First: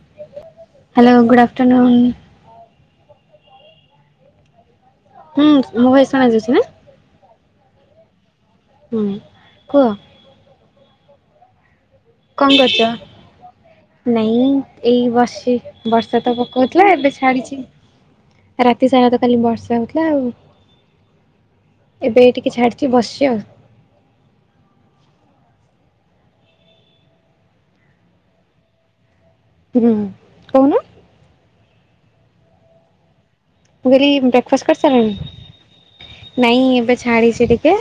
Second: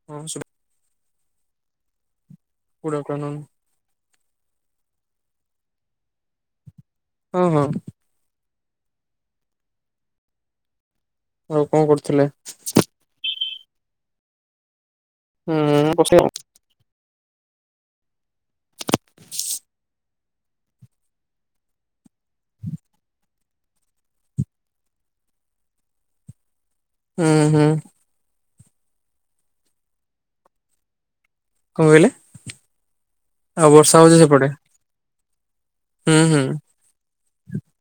[unintelligible] Hello good afternoon. Good -afternoon ହୁଁ ମୋ voice ଶୁଣା ଯାଉଛି ନା। ହଁ ହଁ ହୁଁ କୁହ। ଆଉ କଣ କରୁଥିଲେ? କଣ କରୁଛ? [inaudible] ନାଇଁ ଏଇ ବସିଛି ହୁଁ ବସି ବର୍ଷା ଆଉ ତ ହଉଥିଲା ଏବେ ଛାଡିଛି। ରାତି ସାରା ତ କାଲି ବର୍ଷା ହଉଥିଲା ଆଉ ଏବେ ଏଇଟିକେ ଛାଡିଛି। ବସିଚି ଆଉ ହୁଁ ହୁଁ। ହୁଁ କହୁନୁ କଣ କହିଲେ? ଆଉ ମୁଁ ବର୍ଷା କହିଲି ହଉଛି ସେପଟେ? ବ୍ରେକକ୍ଫାଷ୍ଟ ହୁଁ ହୁଁ କରିସାରିଲଣି। ନାଇଁ ଏବେ ଛାଡିଛି ଟିକେ।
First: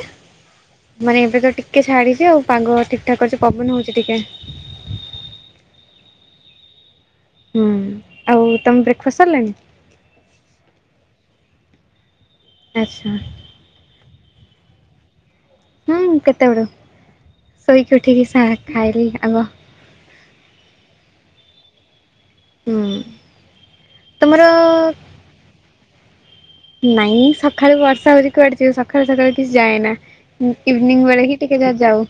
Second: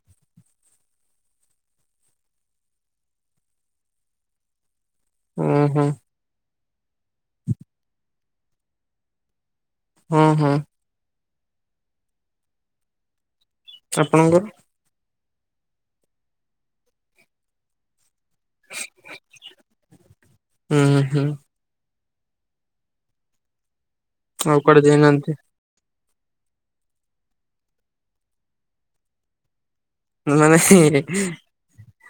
ମାନେ ଏବେ ତ ଟିକେ ଛାଡିଛି ଆଉ ପାଗ ଠିକ୍ ଠାକ୍ ଅଛି ପବନ ହଉଛି ଟିକେ। ଉଁ ହୁଁ ହୁଁ ଆଉ ତମ ବ୍ରେକ୍ ଫାଷ୍ଟ ସରିଲାଣି। ହଁ ହଁ ଆଚ୍ଛା ଆପଣଙ୍କର ହୁଁ କେତେବେଳୁ ଶୋଇକି ଉଠିକି ଶା ଖାଇଲି ଆଗ ଉଁ ହୁଁ ଉଁ ଆଉ କୁଆଡ଼େ ଯାଇନାହାନ୍ତି। ନାଇଁ ସଖାଳୁ ବର୍ଷା ହଉଛି କୁଆଡେ ଯିବୁ ସଖାଳୁ ସକାଳୁ କିଛି ଯାଏନା। ମାନେ ଇଭିନିଂ ବେଳେ ହିଁ ଟିକେ ଯା ଯାଉ।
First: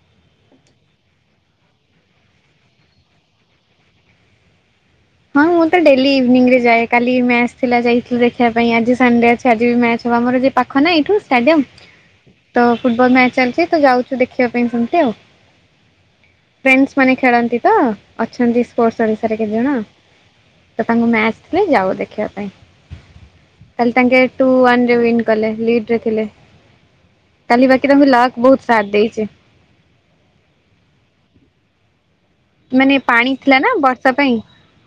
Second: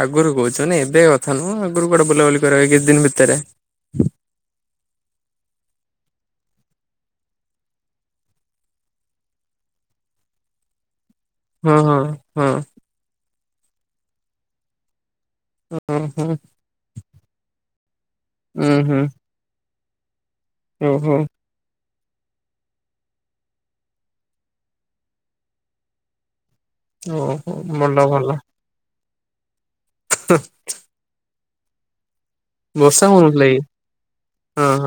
ଆଗରୁ କହୁଛ ନାଇ ଏବେ କଥା ନୁହଁ ଆଗରୁ କୁଆଡେ ବୁଲାବୁଲି କରିବା ଏଇ କିଛି ଦିନ ଭିତରେ ହଁ ମୁଁ ତ ଡେଲି ଇଭିନିଂ ରେ ଯାଏ। କାଲି ମ୍ୟାଚ୍ ଥିଲା ଯାଇଥିଲି ଦେଖିବା ପାଇଁ। ଆଜି ସଣ୍ଡେ ଅଛି ଆଜି ବି ମ୍ୟାଚ୍ ହବ ଆମର ଯେ ପାଖ ନା ଏଇଠୁ ଷ୍ଟାଡିୟମ। ହଁ ହଁ ହଁ ତ ଫୁଟବଲ୍ ମ୍ୟାଚ୍ ଚାଲିଛି ତ ଯାଉଛୁ ଦେଖିବା ପାଇଁ ସେମତି ଆଉ ହଁ ହଁ ଫ୍ରେଣ୍ଡ୍ସ ମାନେ ଖେଳନ୍ତି ତ ଅଛନ୍ତି ଉଁ ହୁଁ ସ୍ପୋର୍ଟ ଓଡିଶାରେ କେତେ ଜଣ? ତ ତାଙ୍କୁ ଓହୋ ମ୍ୟାଚ୍ ଥିଲେ ଯାଉ ଦେଖିବା ପାଇଁ। କାଲି ତାଙ୍କେ ଟୁ ୱାନ୍ ରେ ୱିନ୍ କଲେ ଲିଡ୍ ରେ ଥିଲେ। ଓହୋ କାଲି ବାକି ଭଲ ତାଙ୍କୁ ଭଲ। ଲକ୍ ବହୁତ୍ ସାଥ୍ ଦେଇଛି। [unintelligible] ମାନେ ବର୍ଷା ପାଣି ହଉନଥିଲା କି? ଥିଲା ନା ବର୍ଷା ପାଇଁ।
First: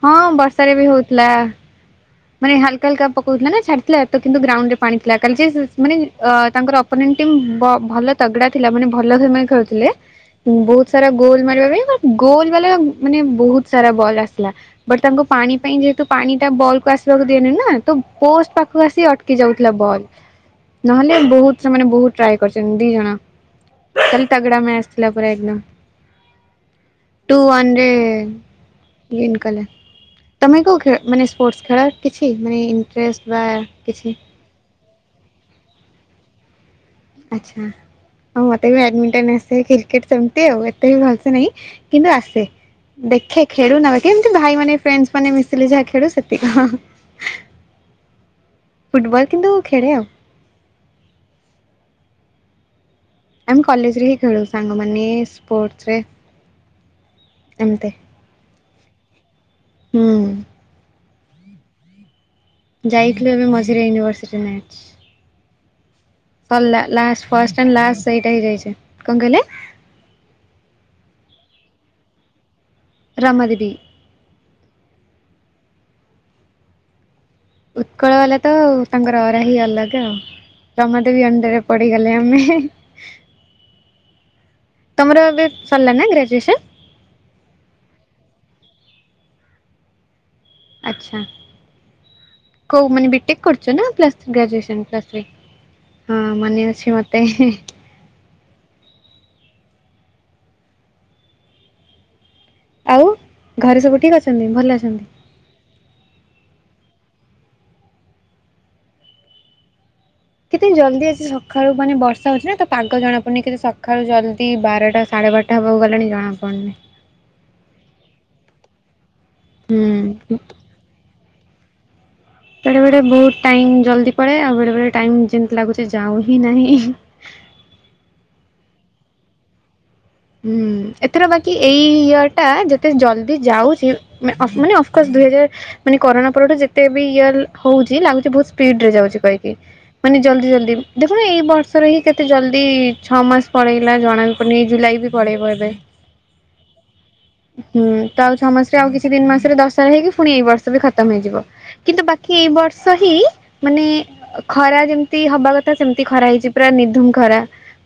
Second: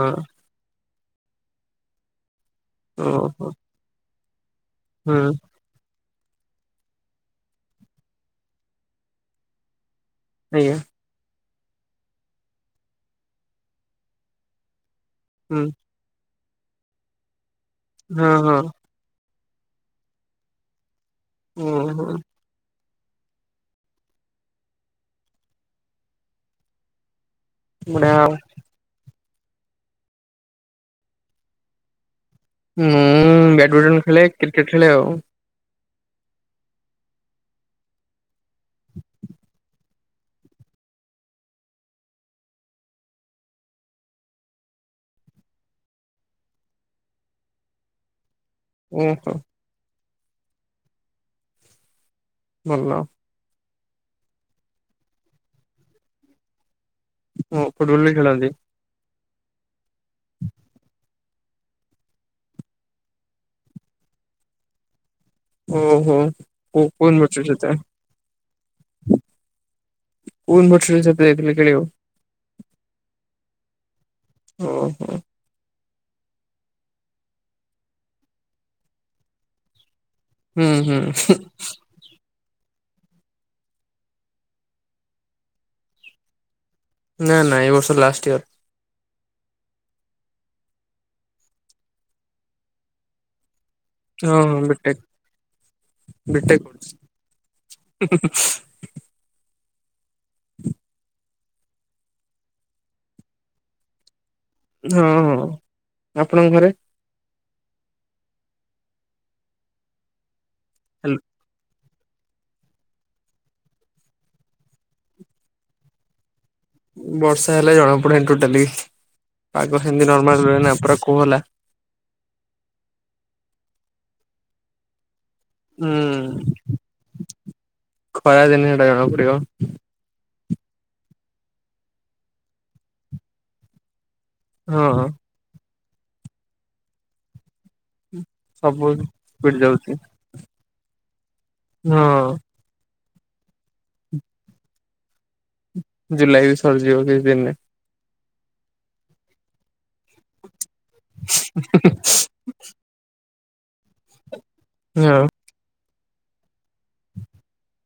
ହଁ ବର୍ଷାରେ ବି ହଉଥିଲା। ମାନେ ହାଲକା ହାଲକା ପକଉଥିଲା ଓହୋ ନା ଛାଡିଥିଲା ତ କିନ୍ତୁ ଗ୍ରାଉଣ୍ଡ ରେ ପାଣିଥିଲା ହୁଁ କାଲି ଯେହେତୁ ମାନେ ଅ ତାଙ୍କର ଅପୋନେଣ୍ଟ ଟିମ୍ ବ-ଭଲ ତଗଡ଼ା ଥିଲା ମାନେ ଭଲ ସେଇଥିପାଇଁ ଖେଳୁଥିଲେ ଆଜ୍ଞା ବହୁତ୍ ସାରା ଗୋଲ୍ ମାରିବା ପାଇଁ ଗୋଲ୍ ବାଲା ମାନେ ବହୁତ ସାରା ବଲ୍ ଆସିଥିଲା। ବଟ୍ ତାଙ୍କୁ ପାଣି ହୁଁ ପାଇଁ ଯେହେତୁ ପାଣି ଟା ବଲ୍ କୁ ଆସିବାକୁ ଦିଏନି ନା ତ ହଁ ପୋଷ୍ଟ୍ ହଁ ପାଖକୁ ଆସି ଅଟକି ଯାଉଥିଲା ବଲ୍ ନହଲେ ବହୁତ୍ ସେମାନେ ବହୁତ ଓହୋ ଟ୍ରାୟେ କରିଛନ୍ତି ଦି ଜଣ କାଲି ତାଗଡ଼ା ମ୍ୟାଚ୍ ଥିଲା ପୁରା ଏକ୍ଦମ୍। ଟୁ ୱାନ୍ ବଢିଆ ଆଉ ଗ୍ରୀନ କଲର ତମେ କୋଉ ଖେଳ ମାନେ ସ୍ପୋର୍ଟସ ଖେଳ କିଛି ମାନେ ଇଣ୍ଟରେଷ୍ଟ ବା କିଛି କ୍ରିକେଟ୍ ଖେଳେ ଆଉ। ଆଚ୍ଛା ଆଉ ମତେ ବି ବ୍ୟାଡମିଣ୍ଟନ ଆସେ କି? ସେମତି ଆଉ ଏତେ ବି ଭଲସେ ନାହିଁ କିନ୍ତୁ ଆସେ। ଦେଖେ ଖେଳୁ ନାହୁଁ ବା କେମିତି ଭାଇ ମାନେ ଫ୍ରେଣ୍ଡସ୍ ମାନେ ମିଶିଲେ ଯାହା ଖେଳୁ ସେତିକି ଫୁଟବଲ୍ ଓହୋ କିନ୍ତୁ ଖେଳେ ଆଉ। ଭଲ ଆମେ କଲେଜ ରେ ହିଁ ଖେଳୁ ସାଙ୍ଗମାନେ ସ୍ପୋର୍ଟସ୍ ରେ ଓ ଫୁଟବଲ୍ ବି ଖେଳନ୍ତି। ହୁଁ ଯାଇଥିଲୁ ଏବେ ମଝିରେ ୟୁନିଭର୍ସିଟି ମ୍ୟାଚ୍। ଓ ହୋ ସରିଲା ଲାଷ୍ଟ ଫାର୍ଷ୍ଟ ଆଣ୍ଡ ଲାଷ୍ଟ ସେଇଟା ହିଁ ଯାଇଛେ। କଣ କହିଲେ? କୋଉ ୟୁନିଭରସିଟି ସହିତ ଯାଇଥିଲେ ଖେଳିବାକୁ? ରମାଦେବୀ ଓ ହୋ। ଉତ୍କଳ ବାଲା ତ ତାଙ୍କର ଅରା ହିଁ ଅଲଗା ଆଉ ହୁଁ ହୁଁ ରମାଦେବୀ ଅଣ୍ଡରେ ପଡ଼ିଗଲେ ତମର ଏବେ ସରିଲା ନା ଗ୍ରାଜୁଏସନ। ନା ନା ଏ ବର୍ଷ ଲାଷ୍ଟ ଇୟର। ଆଛା କୋଉ ମାନେ ବିଟେକ୍ କରୁଛ ନା? ପ୍ଲସ୍ଥ ହଁ ହଁ ଗ୍ରାଜୁୟସନ୍ ବିଟେକ୍ ପ୍ଲସ୍ ଥ୍ରୀ ହଁ ମନେ ଅଛିି ମତେ। ହ [unintelligible] ଆଉ ଘରେ ସବୁ ଠିକ ଅଛନ୍ତି। ଭଲ ଅଛନ୍ତି? ହଁ ହଁ। ଆପଣଙ୍କ ଘରେ? କେତେ ଜଲ୍ଦି ହ୍ୟାଲୋ ଆସି ସକାଳୁ। ମାନେ ବର୍ଷା ହେଉଛି ନା ତ ପାଗ ଜଣାପଡ଼ୁନି କେତେ ସକାଳୁ ଜଲଦି ବାରଟା ସାଢ଼େ ବାରଟା ହେବାକୁ ଗଲାଣି ଜଣାପଡ଼ୁନି। ବର୍ଷା ହେଲା ଜଣାପଡୁେନି ଟୋଟାଲି। ପାଗ ସେମିତି ହୁଁ। ନର୍ମାଲ ରହ ନା ପୁରା କୋହ ହେଲା। ବେଳେ ବେଳେ ବହୁତ ଟାଇମ ଜଲ୍ଦି ପଡ଼େ, ଆଉ ବେଳେ ବେଳେ ଟାଇମ୍ ଯେମିତି ଲାଗୁଛି ହୁଁ ଯାଉ ହିଁ ନାହିଁ। ଖରା ଦିନ ଟା ଜଣା ପଡିବ। ହୁଁ ଏଥର ବାକି ଏଇ ଇୟ ଟା ଯେତେ ଜଲଦି ଯାଉଛି - ମାନେ ହଁ ଅଫକୋର୍ସ! ଦୁଇ ହଜାର ମାନେ କରୋନା ପରଠୁ ଯେତେ ବି ଇୟର ହଉଛି ଲାଗୁଛି ବହୁତ ସ୍ପିଡ ସବୁ ରେ ଯାଉଛି କହିକି। ସ୍ପିଡ ଯାଉଛି ମାନେ- ଜଲ୍ଦି ଜଲ୍ଦି। ଦେଖୁନ ଏଇ ବର୍ଷରେ ହିଁ କେତେ ହଁ ଜଲଦି ଛ ମାସ ପଳେଇଲା, ଜଣା ବି ପଡ଼ନି ଜୁଲାଇ ବି ପଳେଇବ। ଏବେ। ଜୁଲାଇ ବି ସରିଯିବ କିଛି ଦିନେ। ହୁଁ ତ ଆଉ ଛଅ ମାସରେ ଆଉ କିଛି ତିିନି ମାସରେ ଦଶ- ହେଇକି ପୁଣି ଏଇ ବର୍ଷ ବି ଖତମ ହେଇଯିବ। କିନ୍ତୁ ବାକି ଏଇ ବର୍ଷ ହିଁ ମାନେ ଖରା ଯେମିତି ହଁ ହବା କଥା ସେମିତି ଖରା ହେଇଛି। ପ୍ରାୟ ନିଧୁମ ଖରା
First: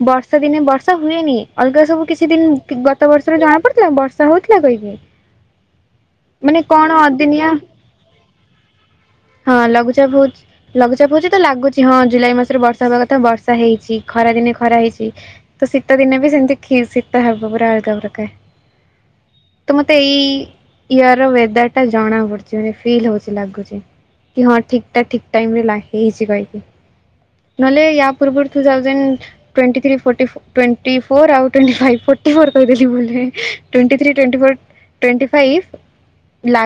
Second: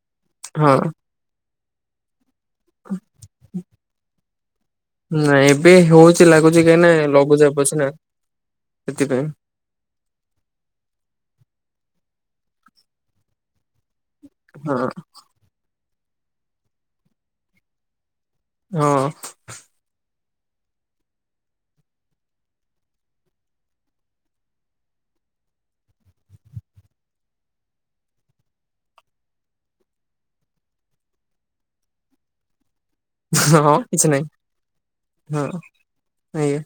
ବର୍ଷା ଦିନେ ହଁ। ବର୍ଷା ହୁଏନି ଅଲଗା ସବୁ କିଛି ଦିନ ଗତ ବର୍ଷରେ ଜଣା ପଡ଼ିଥିଲା ବର୍ଷା ହେଉଥିଲା କହିକି। ନା ଏବେ ହଉଛି ମାନେ ଲାଗୁଛି କାହିଁ କଣ ନା ଅଦିନିଆ ଲଗୁଚାପ ଅଛି ନା ସେଥିପାଇଁ। ହଁ ଲଘୁଚାପ ହଉଛିି ଲଘୁଚାପ ହଉଛି ତ ଲାଗୁଛି ହଁ ଜୁଲାଇ ମାସରେ ବର୍ଷା ହବା କଥା ବର୍ଷା ହେଇଛି। ଖରା ଦିନେ ଖରା ହଁ। ହେଇଛି। ତ ଶୀତ ଦିନେ ବି ସେମିତି ଶୀତ ହବ ପୁରା ଅଲଗା ପ୍ରକାର। ହଁ ତ ମତେ ଏଇ ଇୟ ର ୱେଦର ଟା ଜଣା ପଡୁଛି ମାନେ ଫିଲ୍ ହଉଛି ଲାଗୁଛି। କି ହଁ ଠିକ ଟା ଠିକ ଟାଇମ ରେ ଲାଗ ହେଇଛି କହିକି। ନହେଲେ ୟ ପୂର୍ବରୁ ଟୁ ଥାଉଜେଣ୍ଡ ଦେ ହଁ କିଛି ନାହିଁ [unintelligible] [unintelligible] ହଁ ଆଜ୍ଞା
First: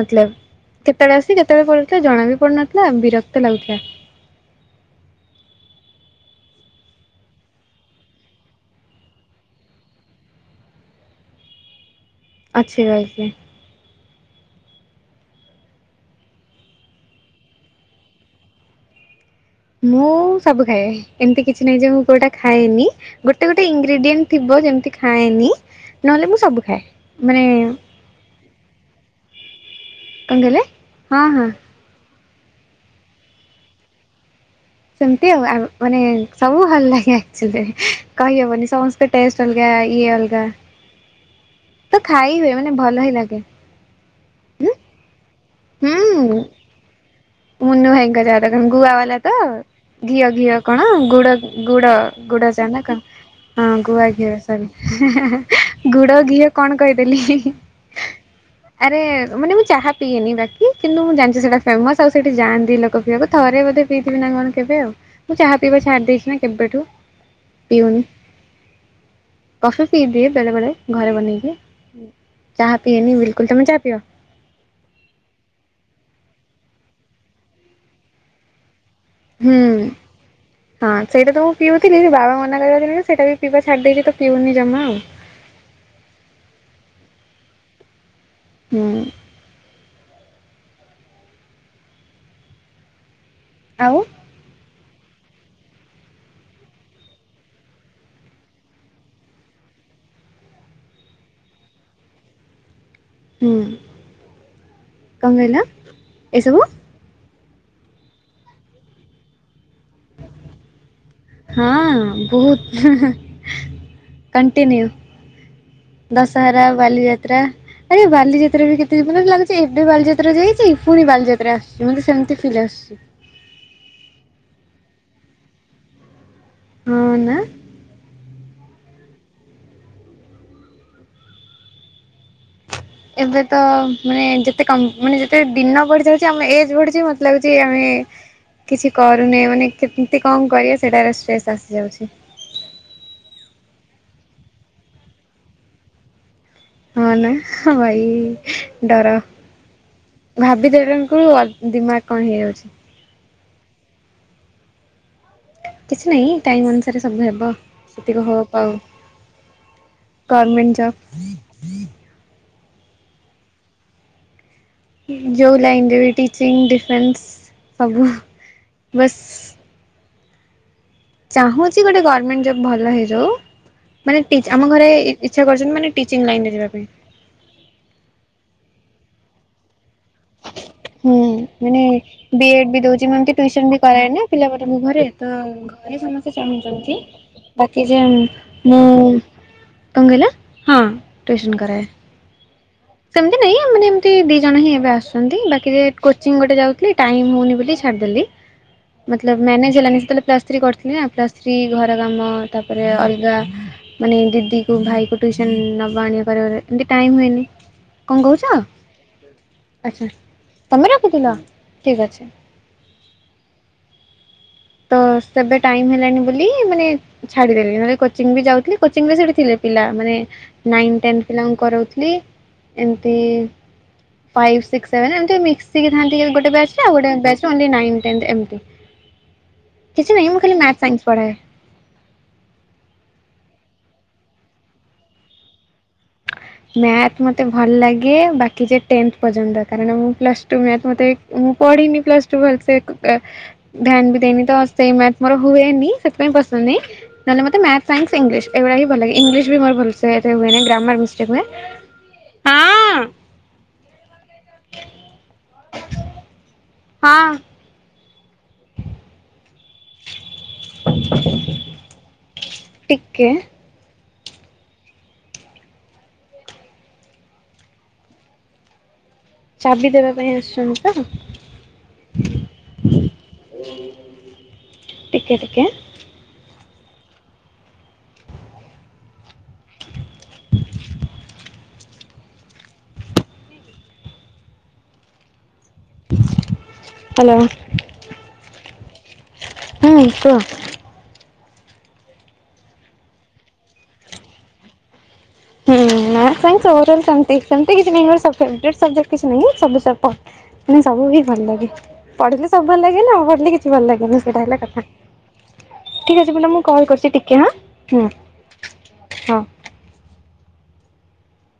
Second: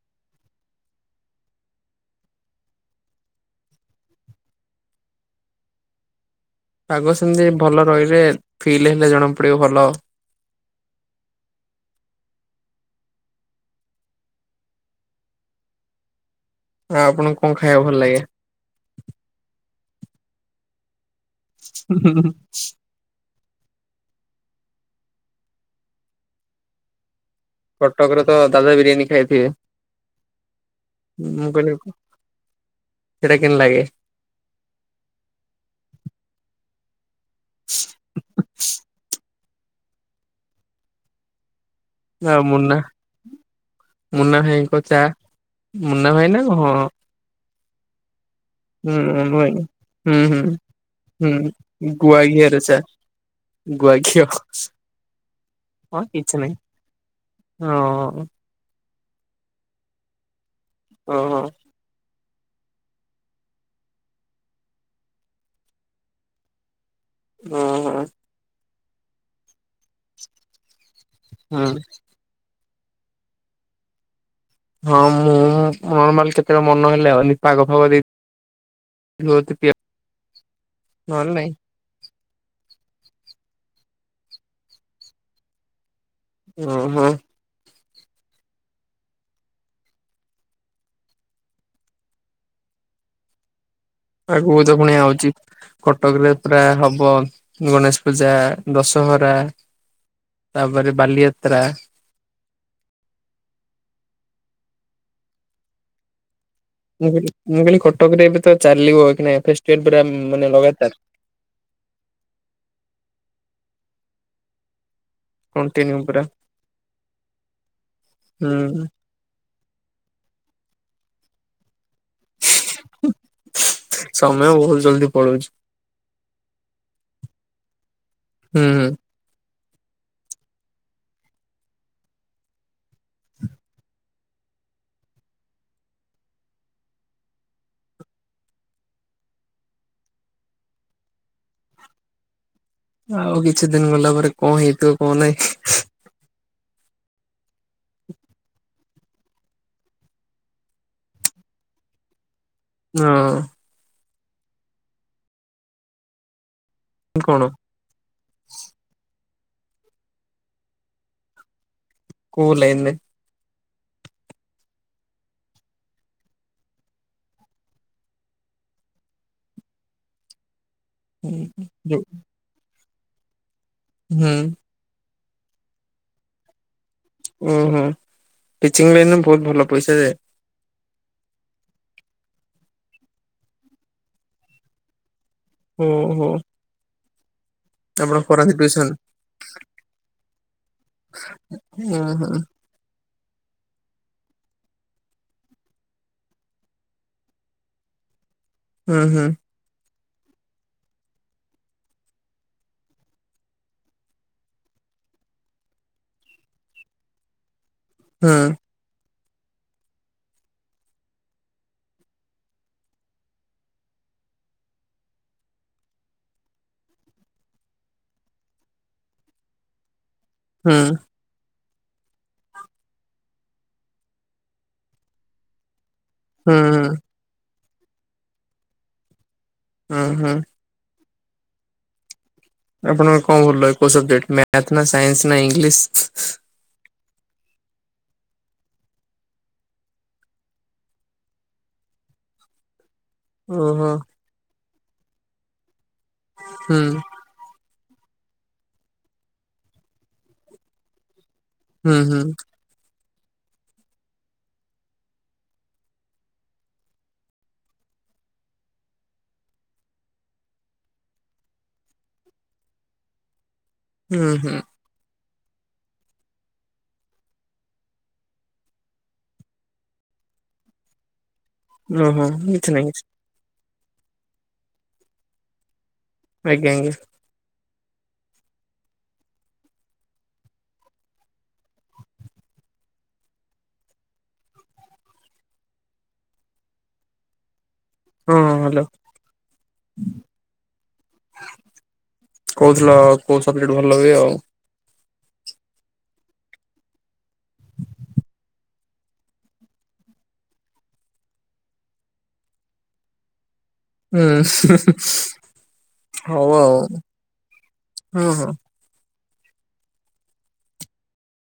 ମତଲବ [inaudible] କେତେବେଳେ ଆସି କେତେବେଳେ ପଡ଼ୁଥିଲା ଜଣା ବି ପୁନଥିଲା ବିରକ୍ତ ଲାଗୁଥିଲା। ପାଗ ସେମିତି ଭଲ ରହିଲେ ଫିଲ୍ ହେଲେ ଜଣା ପଡ଼ିବ ଭଲ। ଆଛା ଆଜ୍ଞା। ହଁ ଆପଣଙ୍କୁ କଣ ଖାଇବା ଭଲ ଲାଗେ? ମୁଁ ସବୁ ଖାଏ। ଏମିତି କିଛି ନାହିଁ ଯେ ମୁଁ କୋଉଟା ଖାଏନି। ଗୋଟେ ଗୋଟେ ଇଂଗ୍ରେଡିଏଣ୍ଟ ଥିବ ଯେମିତି ଖାଏନି, ନହେଲେ ମୁଁ ସବୁ ଖାଏ। ମାନେ- କଟକରେ ତ ଦାଦା ବିରିୟାନୀ କଣ କହିଲେ ହଁ ଖାଇଥିବେ। ହଁ ମୁଁ କହିଲି- ସେଇଟା କେନ୍ ଲାଗେ। ସେମତି ଆଉ ମାନେ ସବୁ ଭଲ ଲାଗେ। ଆକଚୁଲି କହିହବନି ସମସ୍ତ ସେ ଅଲଗା ଇଏଆଲଗା! ତ ଖାଇ ଆଉ ହୁଏ ମାନେ ମୁନା ଭଲ ହିଁ ଲାଗେ। ମୁନା ଭାଇଙ୍କ ଚା ହୁଁ ମୁନା ଭାଇ ନା ହଁ ମୁନୁ ଭାଇଙ୍କ ଚା ଦେଖ ଗୁଆ ହୁଁ ବାଲା ତ ମୁନା ଭାଇ। ହୁଁ ଘିଅ ହୁଁ ଘିଅ କଣ ଗୁଡ ଗୁଡ ହୁଁ ଗୁଆ ଗୁଡ ଘିଅରେ ଚା ଚାାନା କଣ। ହଁ ଗୁଆ ଘିଅ। ସରି, ହଁ ଗୁଡ କିଛି ଘିଅ ନାହିଁ। କଣ କହିଦେଲି। ହଁ ଆରେ ମାନେ ମୁଁ ଚାହା ପିଇନି, ବାକି କିନ୍ତୁ ମୁଁ ଜାଣିଛି ଓହୋ ସେଟା ଫେମସ। ଆଉ ସେଇଠି ଯାଆନ୍ତି ଲୋକ ପିଇକୁ, ଥରେ ବୋଧେ ପିଇଥିବି ନା କଣ କେବେ ଆଉ ମୁଁ ଚାହା ପିଇବା ଛାଡି ଦେଇେଇଛି ନା କେବେଠୁ। ଓହୋ ପିଉନ କସ ପିଇ ଦିଏ ବେଳେ ବେଳେ। ଘରେ ବନେଇଦେଏ ହୁଁ। ଚାହା ପିଇଏନି ବିଲକୁଲ ତୁମେ ଚାହା ପିଅ? ହଁ ମୁଁ ନର୍ମାଲ କେତେବେଳେ ମନ ହେଲେ ଆଉ ପାଗ ଫାଗ ଦେଇ ହୁଁ ହଁ ନହେଲେ ସେଇଟା ତ ନାଇଁ ପି ବାବା ମନା କରୁ ସେଇଟା ବି ପିବା ଛାଡି ଦେଇଛି ତ ପିଉନି ଜମା ଆଉ। ଓ ହଁ। ହୁଁ। ଆଉ ଆଗକୁ ତ ପୁଣି ଆଉଛି। କଟକ ରେ ପୁରା ହବ ଗଣେଶ ପୂଜା ଦଶହରା। ତାପରେ ବାଲିଯାତ୍ରା। ହୁଁ କଣ କହିଲ ଏସବୁ ମୁଁ କହିଲି ମୁଁ କହିଲି କଟକରେ ଏବେ ତ ଚାଲିବ କି ନା ଫେଷ୍ଟିବାଲ ପୁରା ମାନେ ଲଗାତାର। ହଁ ବହୁତ କଣ୍ଟିନ୍ୟୁ କଣ୍ଟିନ୍ୟୁ ପୁରା ଦଶହରା ବାଲିଯାତ୍ରା ଆରେ ବାଲିଯାତ୍ରା ବି ହୁଁ। କେତ ମତେ ବି ଲାଗୁଛି ଏବେ ବାଲିଯାତ୍ରା ଯାଇଛି ପୁଣି ବାଲିଯାତ୍ରା ଆସୁଛି ମୋତେ ସେମିତି ଫିଲ୍ ଆସୁଛି। ସମୟ ବହୁତ ଜଲଦି ପଳଉଛି। ହଁ ନା। ହୁଁ। ଏବେ ତ ମାନେ ଯେତେ କମ୍ ମାନେ ଯେତେ ଦିନ ବଢ଼ିସାରୁଛି ଆମ ଏଜ୍ ବଢ଼ିଛି ମୋତେ ଲାଗୁଛି ଆମେ କିଛି କରୁନି ମାନେ କେମତି କଣ କରିବା ସେଇଟାରେ ଷ୍ଟ୍ରେସ୍ ଆସିଯାଉଛି। ଆଉ କିଛି ଦିନ ଗଲା ପରେ କଣ ହେଇଥିବ କଣ ନାହିଁ ହଁ ନା ହଁ ଏଇ ଡର ଭାବିଦେଙ୍କୁ ଦିମାଗ କଣ ହେଇଯାଉଛି। ହଁ। କିଛି ନାହିଁ ଟାଇମ ଅନୁସାରେ ସବୁ କଣ ହେବ? ସେତିକି ହବ ପାଉ ଗର୍ମେଣ୍ଟ ଜବ। [inaudible] କୋଉଁ ଲାଇନିରେ? ଯୋଉ ଲାଇନରେ ବି ଟିଚିଙ୍ଗ ଡିଫେନ୍ସ ସବୁ ବାସ ଚାହୁଁଛି ହୁଁ ଗୋଟେ ଗଭର୍ଣମେଣ୍ଟ ଜବ୍ ଭଲ ହେଇଯାଉ ମାନେ ହୁଁ ଟି ଆମ ଘରେ ଇଚ୍ଛା କରିଛନ୍ତି ମାନେ ଟିଚି ଲାଇନରେ ଯିବା ପାଇଁ। ଓହୋ ଟିଚିଂ ଲାଇନ ବହୁତ ଭଲ ପଇସା ଯାଏ। ହୁଁ ମାନେ ବି ଏଡ ବି ଦଉଛି ମନେ ଟିଉସନ ବି କରାଏନା ପିଲାଟ ଘରେ ତ ଘରେ ଓହୋ ସମସ୍ତେ ଚାହୁଁଛନ୍ତି। ବାକି ଯେ ଆପଣ କରନ୍ତି ମୁଁ ଟ୍ୟୁସନ? କଣ କହିଲ ହଁ ଟ୍ୟୁସନ୍ କରାଏ। ହଁ ହଁ। ସେମିତି ନାଇଁ ଆମେ ଏମିତି ଦି ଜଣ ହିଁ ଏବେ ଆସୁଛନ୍ତି ବାକି ଯେ କୋଚିଂ ଗୋଟେ ଯାଉଥିଲଥିଲେ ଟାଇମ ହଉନି ବୋଲି ଛାଡିଦେଲି। ହୁଁ ହୁଁ ମତଲଵ ମ୍ୟାନେଜ ହେଲା ନି। ପ୍ଲସଥୀ କରିଥିଲି ପ୍ଲସ ଥ୍ରୀ ଘର କାମ ତାପରେ ଅଲଗା। ମାନେ ଦିଦି କୁ ଭାଇ କ ଟ୍ୟୁସନ ନବା ଆଣିବା କରିବ ଏମିତି ଟାଇମ ହୁଏନି। କଣ କହୁଛ ଆଚ୍ଛା ତମେ ରଖିଥିଲ ଠିକ୍ ଅଛି। ତ ସେବେ ଟାଇମ ହେଲାଣି ବୋଲି ମାନେ ଛାଡିଦେଲି ନହେଲେ କୋଚିଂ ବି ଯାଉଥିଲେ କୋଚ ସେଠି ଥିଲେ ପିଲା ମାନେ ହୁଁ ହୁଁ ନାଇ ଟେନ ପିଲାଙ୍କୁ କରାଉଥିଲି ଏମତି ଫାଇଭ ସିକ୍ସ ସେଭେନ ଏମିତି ମିକ୍ସ ମିଶିକି ଥାନ୍ତି କି ଗୋଟେ ହୁଁ ବ୍ୟାଚରେ ହୁଁ। ଆଉ ଗୋଟେ ବ୍ୟାଚ ଓଲି ନାଇନ୍ ଟେନ୍ ଏମତି। ହୁଁ କିଛି ହୁଁ ନାହିଁ ଖାଲି ମ୍ୟାର୍ଥ ସାଇନ୍ସ ପଢାଏ। ଆପଣଙ୍କ କଣ ଭଲ କୋଉ ସବଜେକ୍ଟ ମ୍ୟାର୍ଥ ନା ସାଇନ୍ସ ନା। [unintelligible] ମ୍ୟାଥ୍ ମତେ ଭଲ୍ ଲାଗେ ବାକି ଯେ ଟେନ୍ଥ୍ ପର୍ଯ୍ୟନ୍ତ କାରଣ ମୁଁ ପ୍ଲସ୍ ଟୁ ମ୍ୟାଥ୍ ମତେ ଏ ମୁଁ ପଢି଼ନି ପ୍ଲସ୍ ଟୁ ଭଲସେ। ଅ ଓହୋ ଧ୍ୟାନ୍ ବି ଦେଇନି ତ ସେଇ ମ୍ୟାଥ୍ ମୋର ହୁଏନି ସେଥିପାଇଁ ପସନ୍ଦ ହୁଁ ନାଇଁ। ନହେଲେ ମତେ ମ୍ୟାଥ୍ ସାଇନ୍ସ ଇଂଲିଶ୍ ଏଗୁଡ଼ା ହି ଭଲ। ଇଂଲିଶ୍ ବି ମର ଭଲସେ ଏତେ ହୁଏନେଇ ଗ୍ରାମାର୍ ମିଷ୍ଟେକ୍ ହୁଏ। ହୁଁ ହୁଁ। ହଁ ହଁ। ଟିକେ। ଉଁ ହୁଁ। ଚାବି ଦେବା ପାଇଁ ଆସଚନ୍ତି ତ। ଓହୋ କିଛି ନାଁ କିଛି। ଟିକେ ଟିକେ। ଆଜ୍ଞା ଙ୍ଗେ ହାଲୋ। ହଁ ହାଲୋ। ହୁଁ କୁହ। କୋହୁଥୁଲ କୋଉ ସବଜେକ୍ଟ୍ ଭଲ ହୁଏ ଆଉ। ହୁଁ ନାଁ କାଇଁ ସବୁ ରାଲ୍ ସେମତି। ସେମତି କିଛି ନାଇଁ ମୋର ସ ଫେବରେଟ୍ ସବଜେକ୍ଟ କିଛି ନାଇଁ। ସବୁ ସ ପ ନାଇଁ ସବୁ କି ଭଲ ଲାଗେ। ପଢ଼ିଲେ ସବୁ ଭଲ ଲାଗେ ନପଢି଼ଲେ କି ଇ ଭଲ ଲାଗେନି ହୁଁ ସେଇଟା ହେଲା କଥା। ଠିକ୍ ଅଛି ମୁଁ ହଉ ତମୁ ଆଉ କଲ୍ କରୁଚି ଟିକେ ହାଁ ହୁଁ। ହଁ ହଁ। ହଁ।